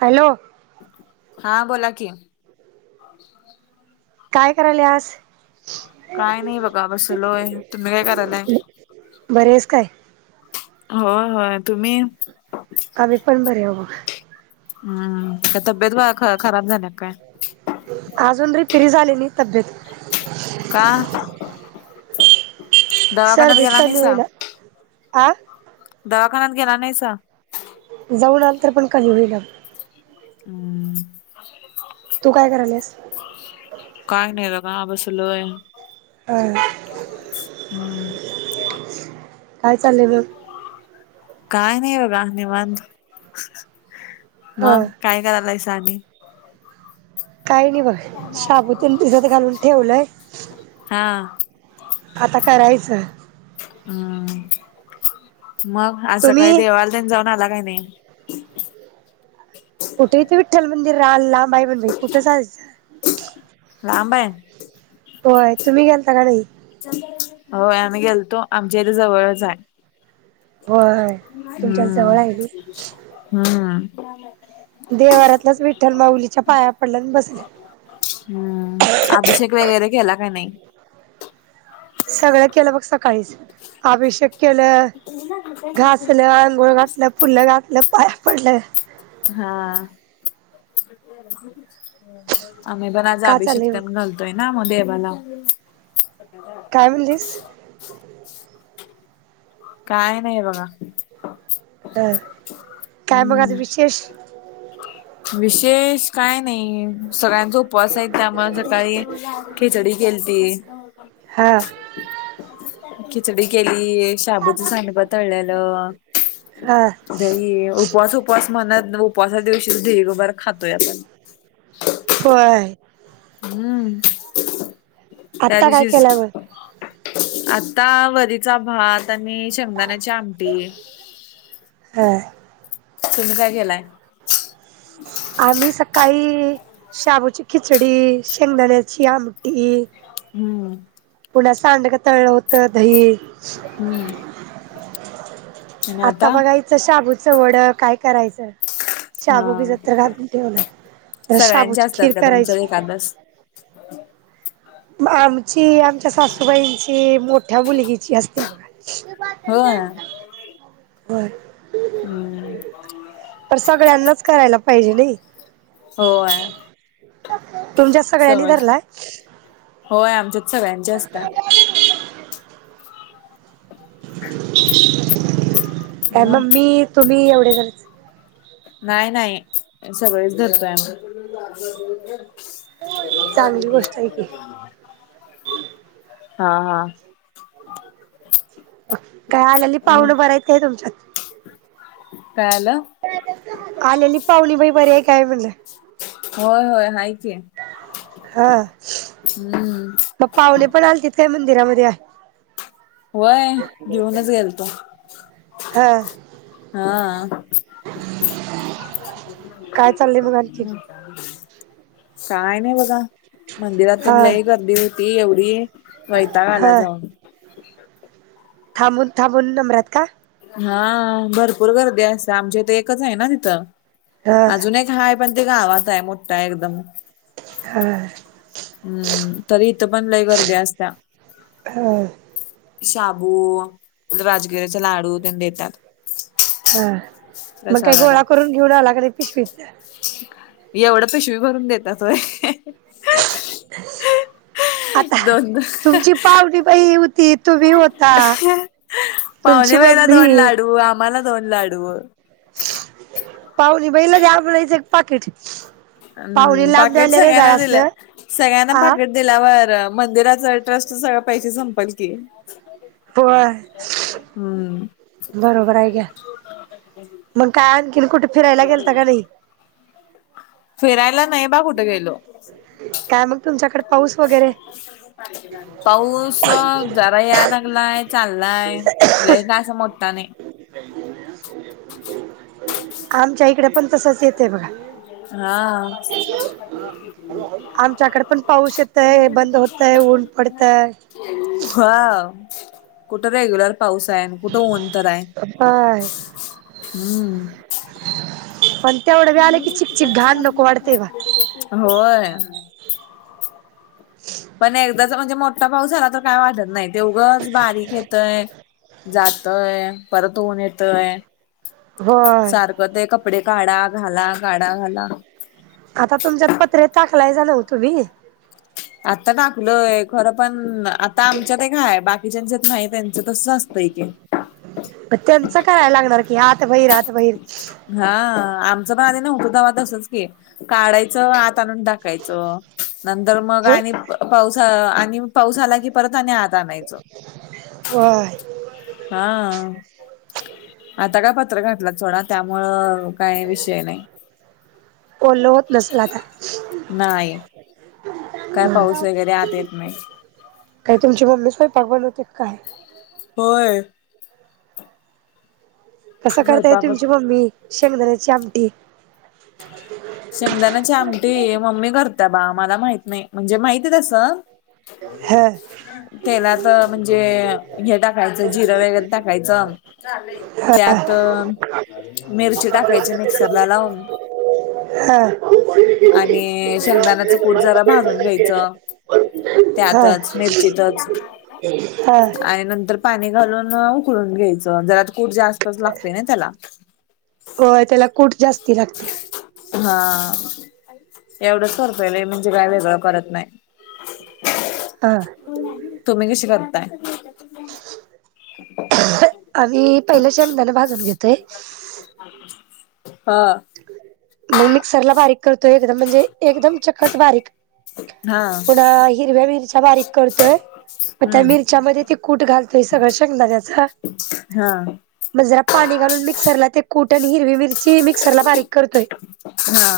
Hello! हा बोला कि. [inaudible] काय करायल्यास? काय नाही बघा बसलोय तुम्ही काय करायलाय? बरी आहेस काय होय होय तुम्ही? आम्ही पण बरे हाव बग. हम्म का तब्येत वा खराब झाल्या काय? अजून रिफिरी झाली नाही तब्येत. का? दवाखान्यात सर्दीच गेला कमी नाहीसा? होईना आ दवाखान्यात गेला नाहीसा? जाऊ आल तरी पण काही होई ना. हम्म. तू काय करायल्यास? काय नाही बघा बसलोय. ह. हम्म. काय चाललंय मग? काय नाय बगा निवांत हा मग? काय करायलायसा आणि? काही नाही बघ. शाबू तेन भिजत घालून ठेवलंय हां. आता कारायचं. हम्म मग आज सकाळी तुम्ही देवाला तेन जाऊन आला का नाही? कुठ हीथ विठ्ठल मंदिर रा आ लांब हाय मा बाई कुठं जायचं? लांब हाय. होय तुम्ही गेलता का नाही? होय आम्ही गेलतो आमच्या इथे जवळच हाय. होय तुमच्या जवळ हम्म आहे नी हम्म. देव्हाऱ्यातल्याच विठ्ठल माउलीच्या पाया पडल्यान बसले. हम्म अभिषेक वगैरे केला का नाही? सगळं केलं बघ सकाळीच अभिषेक केलं घासलं, अंंगोळ घातलं, फुलं घातलं, पाया पडलं. हां. आम्ही पण आज का अभिषेक चाललंय ते न घालतोय ना मग देवाला. काय म्हणलीस? काय नाही बघा ह काय मग आज हम्म. विशेष विशेष काय नाही सगळ्यांच उपवास आहेत त्यामुळ सकाळी खिचडी केलती. हा खिचडी केली, शाबूचं सांडपा तळल्याल. हा दही उपवास उपवास म्हणत उपवासा दिवशीच ढीगबर खातोय आपण. होय हू आता काय केल्यावर आता वरीचा भात आणि शेंगदाण्याची आमटी हा तुम्ही काय केलाय आम्ही सकाळी शाबूची खिचडी शेंगण्याची आमटी हू पुन्हा सांडग तळलं होतं दही हू आता बघायचं शाबूचं वड काय करायचं शाबू हा बिजत तर घालून ठेवलाय तर सगळ्यांचे शाबूची असतात खीर का तुमच्या करायची एखादस म आमची आमच्या सासूबाईंची मोठ्या मुलगीची असत्या बघा ती बॉटल बी होय आणल्या बघा रिकामी हम्म होय पर सगळ्यांनाच करायला पाहिजे नई हो होय तुमच्यात सगळ्यांनी सगळ धरलाय होय आमच्यात सगळ्यांची असत्या अ मग मम्मी तुम्ही एवढे जणच नाही नाही सगळेच धरतोय चांगली आम्ही गोष्ट आहे की [unintelligible] हा हा काय आल्याली मग पाहुण बरेत की नाही तुमच्यात काय आलं आलेली पाहुनी बाई बरी हाय काय म्हणलं होय होय हाय की हा हम्म मग पाहुणे पण आलतीत काय मंदिरामध्ये होय घेऊनच गेलतो हा हा काय चाललंय मग आणखीन काय नई बघा मंदिरात तेन हा लई गर्दी होती येवढी वैताग आला हा जाऊन [inaudible] थांबून थांबून नंबरात का हा भरपूर गर्दी असत्या आमच्या ईत एकच हाय ना तिथं ह अजून एक हाय पण ते गावात हाय मोठ हाय एकदम हा हू तरी इथं पण लई गर्दी असत्या हा शाबू राजगिरी्याचे लाडू तेन देतात हा मग काही प्रसादाला गोळा करून घेऊन आला का नाही पिशवीतन एवढं पिशवी भरून देतात व्हय [inaudible] दोन दोन तुमची पाहुणी बाई होती तुम्ही होता तुमची पावणेबाईला दोन मम्मी लाडू आम्हाला दोन लाडू पवणी बाईला द्या म्हणायचं एक पाकीट हू पाकीट सगळ्यांना दिल सगळ्यांना आ पाकीट दिल्यावर मंदिराच ट्रस्ट सगळ पैस संपल की. होय. हम. बरोबर आहे घ्या. मग काय आणखीन कुठे? फिरायला गेलता का? नाही. फिरायला नाही. बा कुठे गेलो काय? मग तुमच्याकडे पाऊस वगैरे. पाहिजे. पाऊस जरा याय लागलाय चाललाय लय का असा मोठ्ठा नाही. आमच्या इकडे पण तसंच येतेय बघा. हा. आमच्याकडे पण पाऊस येतय बंद होतय ऊन [unintelligible] पडतय हा कुठे? रेग्युलर पाऊस आहे कुठं? उन तर आहे. बाय [unintelligible] हम्म. पण तेवढं व आले की चिकचिक घाण नको वाढते बा. होय पण एकदाचा म्हणजे मोठा पाऊस झाला तर काय वाढत नाही तेऊगच बारीक येतंय. जातोय, परत ऊन येतय. होय. सारखं ते कपडे काढा, घाला काढा, घाला. आता तुमच्यात पत्रे टाकलायच नव तुम्ही. आत्ता टाकलोय खरं पण आमच्यात काय बाकीच्यात नाही त्यां ते तसंच असते की. त्यांच करायला लागणार आत, बहीर, आत बाहेर. हा आमचं पण आधी नव्हत तवा तसंच. काढायचं आत आणून ढाकायचं नंतर मग आणि- पाऊस आणि पाऊसा आला की परत आणि आत आणायचं. होय. हा आता काय पत्र घातलं सोडा त्यामुळं- काही विषय नाही. ओलं होत नसेल आता. नाही. काय पाऊस वगैरे आत येत नाही. काय? तुमची मम्मी स्वयंपाक बनवते का काय? होय. कसं करताय स्वयंपाक तुमची मम्मी शेंगदाण्याची आमटी. शेंगदाणाची आमटी मम्मी करता बा मला माहित नाही म्हणजे माहितीय तसं. हो ह का? तेलात म्हणजे हे टाकायचं जिरं वगैरे टाकायचं. त्यात मिरची टाकायची मिक्सरला लावून. ह आणि शेंगदाण्याचा कुट जरा भाजून घ्यायचं. ह त्यातच मिरचीतच ह आणि नंतर पाणी घालून उकळून घ्यायचं जरता कूठ जास्तच लागते ना त्याला. होय त्याला कूट जास्ती लागते. हा. एवढंच करतोय लई म्हणजे काय वेगळं करत नाही. हा तुम्ही कशी करताय? आम्ही पहिले शेंगदाणे भाजून घेतो, हा मग मिक्सरला बारीक करतो एकदम म्हणजे एकदम चक्कस बारीक. हा पुन्हा हिरव्या मिरच्या बारीक करतोय म त्या हम्म मिरच्यामध्ये त कूठ घालतोय सगळा शेंगदाण्याचा, हा म जरा पाणी घालून मिक्सरला ते कुट आणि हिरवी मि मिक्सरला बारीक करतोय. हा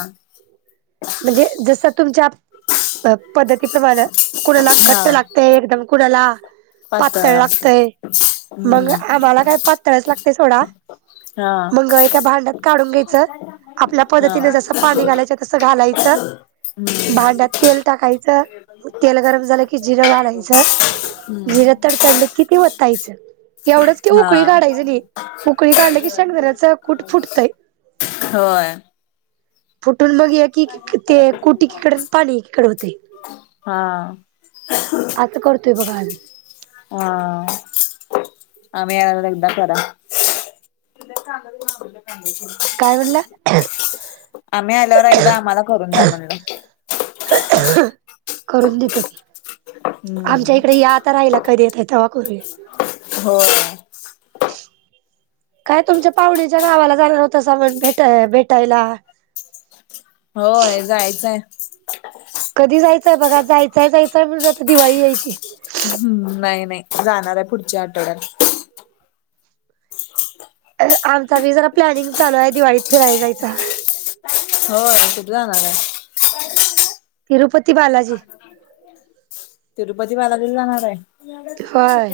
म्हणजे जसं तुमच्या पद्धती, माण कुणाला घट्ट हा लागतंय एकदम कुणाला, पातळ लागतंय मग हम्म आम्हाला काय पातळचं लागतंय सोडा. हा मंग एका भांडात काढून घे‌ आपल्या हा पद्धतीने जसं पाणी घालायचं तसं घालायचं हम्म भांड्यात तेल, तेल गरम झालं की जिरं घालायचं जिर हम्म तड तडलीत कि ती वतायचं. एवढंच की हा उकळी काढायचं नाही उकळी काढली की शेंगदाण्याच कुट फुटतंय. होय. फुटून मग एक एककी ते कुट ऐकीकडं आणि पाणी ऐकीकडं होतंय. हा असं करतोय बघा आम्ही. हा आम्ही आल्यावर एकदा करा. तिला चालंत काय म्हणला? [inaudible] [inaudible] आम्ही आल्यावर एकदा आम्हाला करून द्या म्हणलं. करून देतो की आमच्या हम्म. इकडं या आता राहिला, कधी येत्याय तेवा करूया. होय. काय तुमच्या पाहुणीच्या गावाला जाणार होतसा म्हणं भेटा भेटायला? होय जायचं आहं. कधी जायचंय बघा जायचंय जायचंय म्हणुन आता दिवाळी यायची. हम्म नाही नाही जाणार आहे पुढच्या आठवड्यात. आमचा भी जरा प्लॅनिंग चालू आहे दिवाळीत फिरायला जायचं. होय कुठं जाणार आहं? तिरुपती बालाजी. तिरुपती बालाजीला जाणार आहं? होय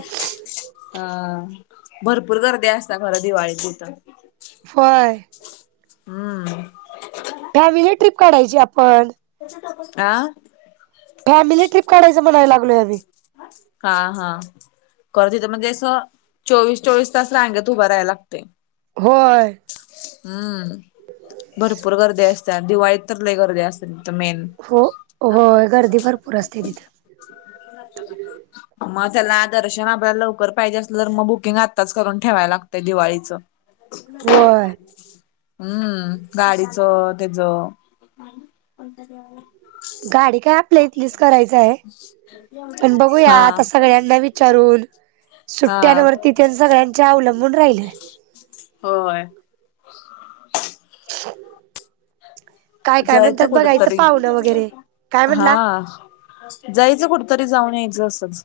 हा भरपूर गर्दी असतीया खरं दिवाळीत तिथं. होय हम्म फॅमिली ट्रिप काढायची आपण. आ फॅमिली ट्रिप काढायची म्हणाय लागलोय आम्ही. हा हा खरं तिथं म्हणजे असं चोवीस चोवीस तास रांगेत उभा राहायला लागतंय. होय. हम्म भरपूर गर्दी असतीया दिवाळीत तर लई गर्दी असलं तिथं मेन. हो होय गर्दी भरपूर असत्या तिथ म त्याला दर्शन आपल्याला लवकर पाहिजे असलं तर म बुकिंग आत्ताच करून ठेवाय लागतय दिवाळीचं होय हू गाडीचं त्यजं गाडी काय आपल्या इथलीच करायचं हाय [inaudible] पण बघूया हा आता सगळ्यांना विचारून हा सुट्ट्यांवरती तेन सगळ्यांच्या अवलंबून राहिलय होय काय काय जायचं म्हणतात कुठं बघायचं तरी पाहुणं वगैरे काय हा म्हणला जायचं कुठतरी जाऊन यायचं असंच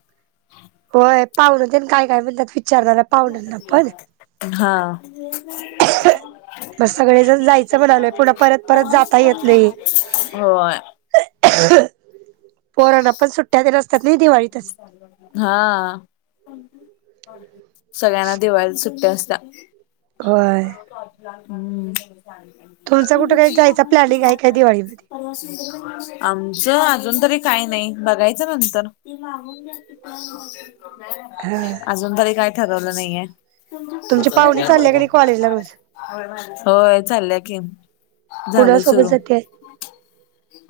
होय पाहून तेन काय काय म्हणत्यात हा [inaudible] म सगळेजण जायचं म्हणालोय पुन्हा परत परत जाता येत नाही होय पोरांना पण सुट्ट्या तेन असत्यात नई दिवाळीत हा सगळ्यांना दिवाळीला सुट्टी असत्या होय हूं तुमचा कुठं काय जायचा प्लॅनिंग हाय काय दिवाळीमध्ये आमचं अजून तरी काय नाही बघायचं नंतर [inaudible] हा अजून तरी काही ठरवलं नाहीये तुमची पाहुणी चालल्या का नाही कॉलेजला रोज होय चालल्या की झालय सुरू कुणासोबत जाते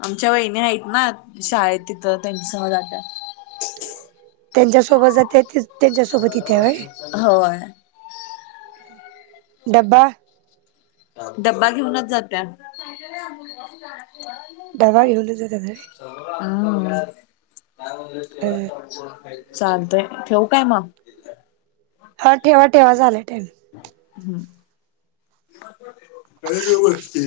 आमच्या वहिणी हाइत ना शाळेत तिथं त्यांच्यासंग जात्यात त्यांच्यासोबत जात्या होय डब्बा डब्बा घेऊनच जात्या डबा घेऊनच जात्यात व्हय व्हय [inaudible] चालतय ठेऊ काय म हा ठेवा ठेवा झालंय टायमिंग हू काय रे वर ते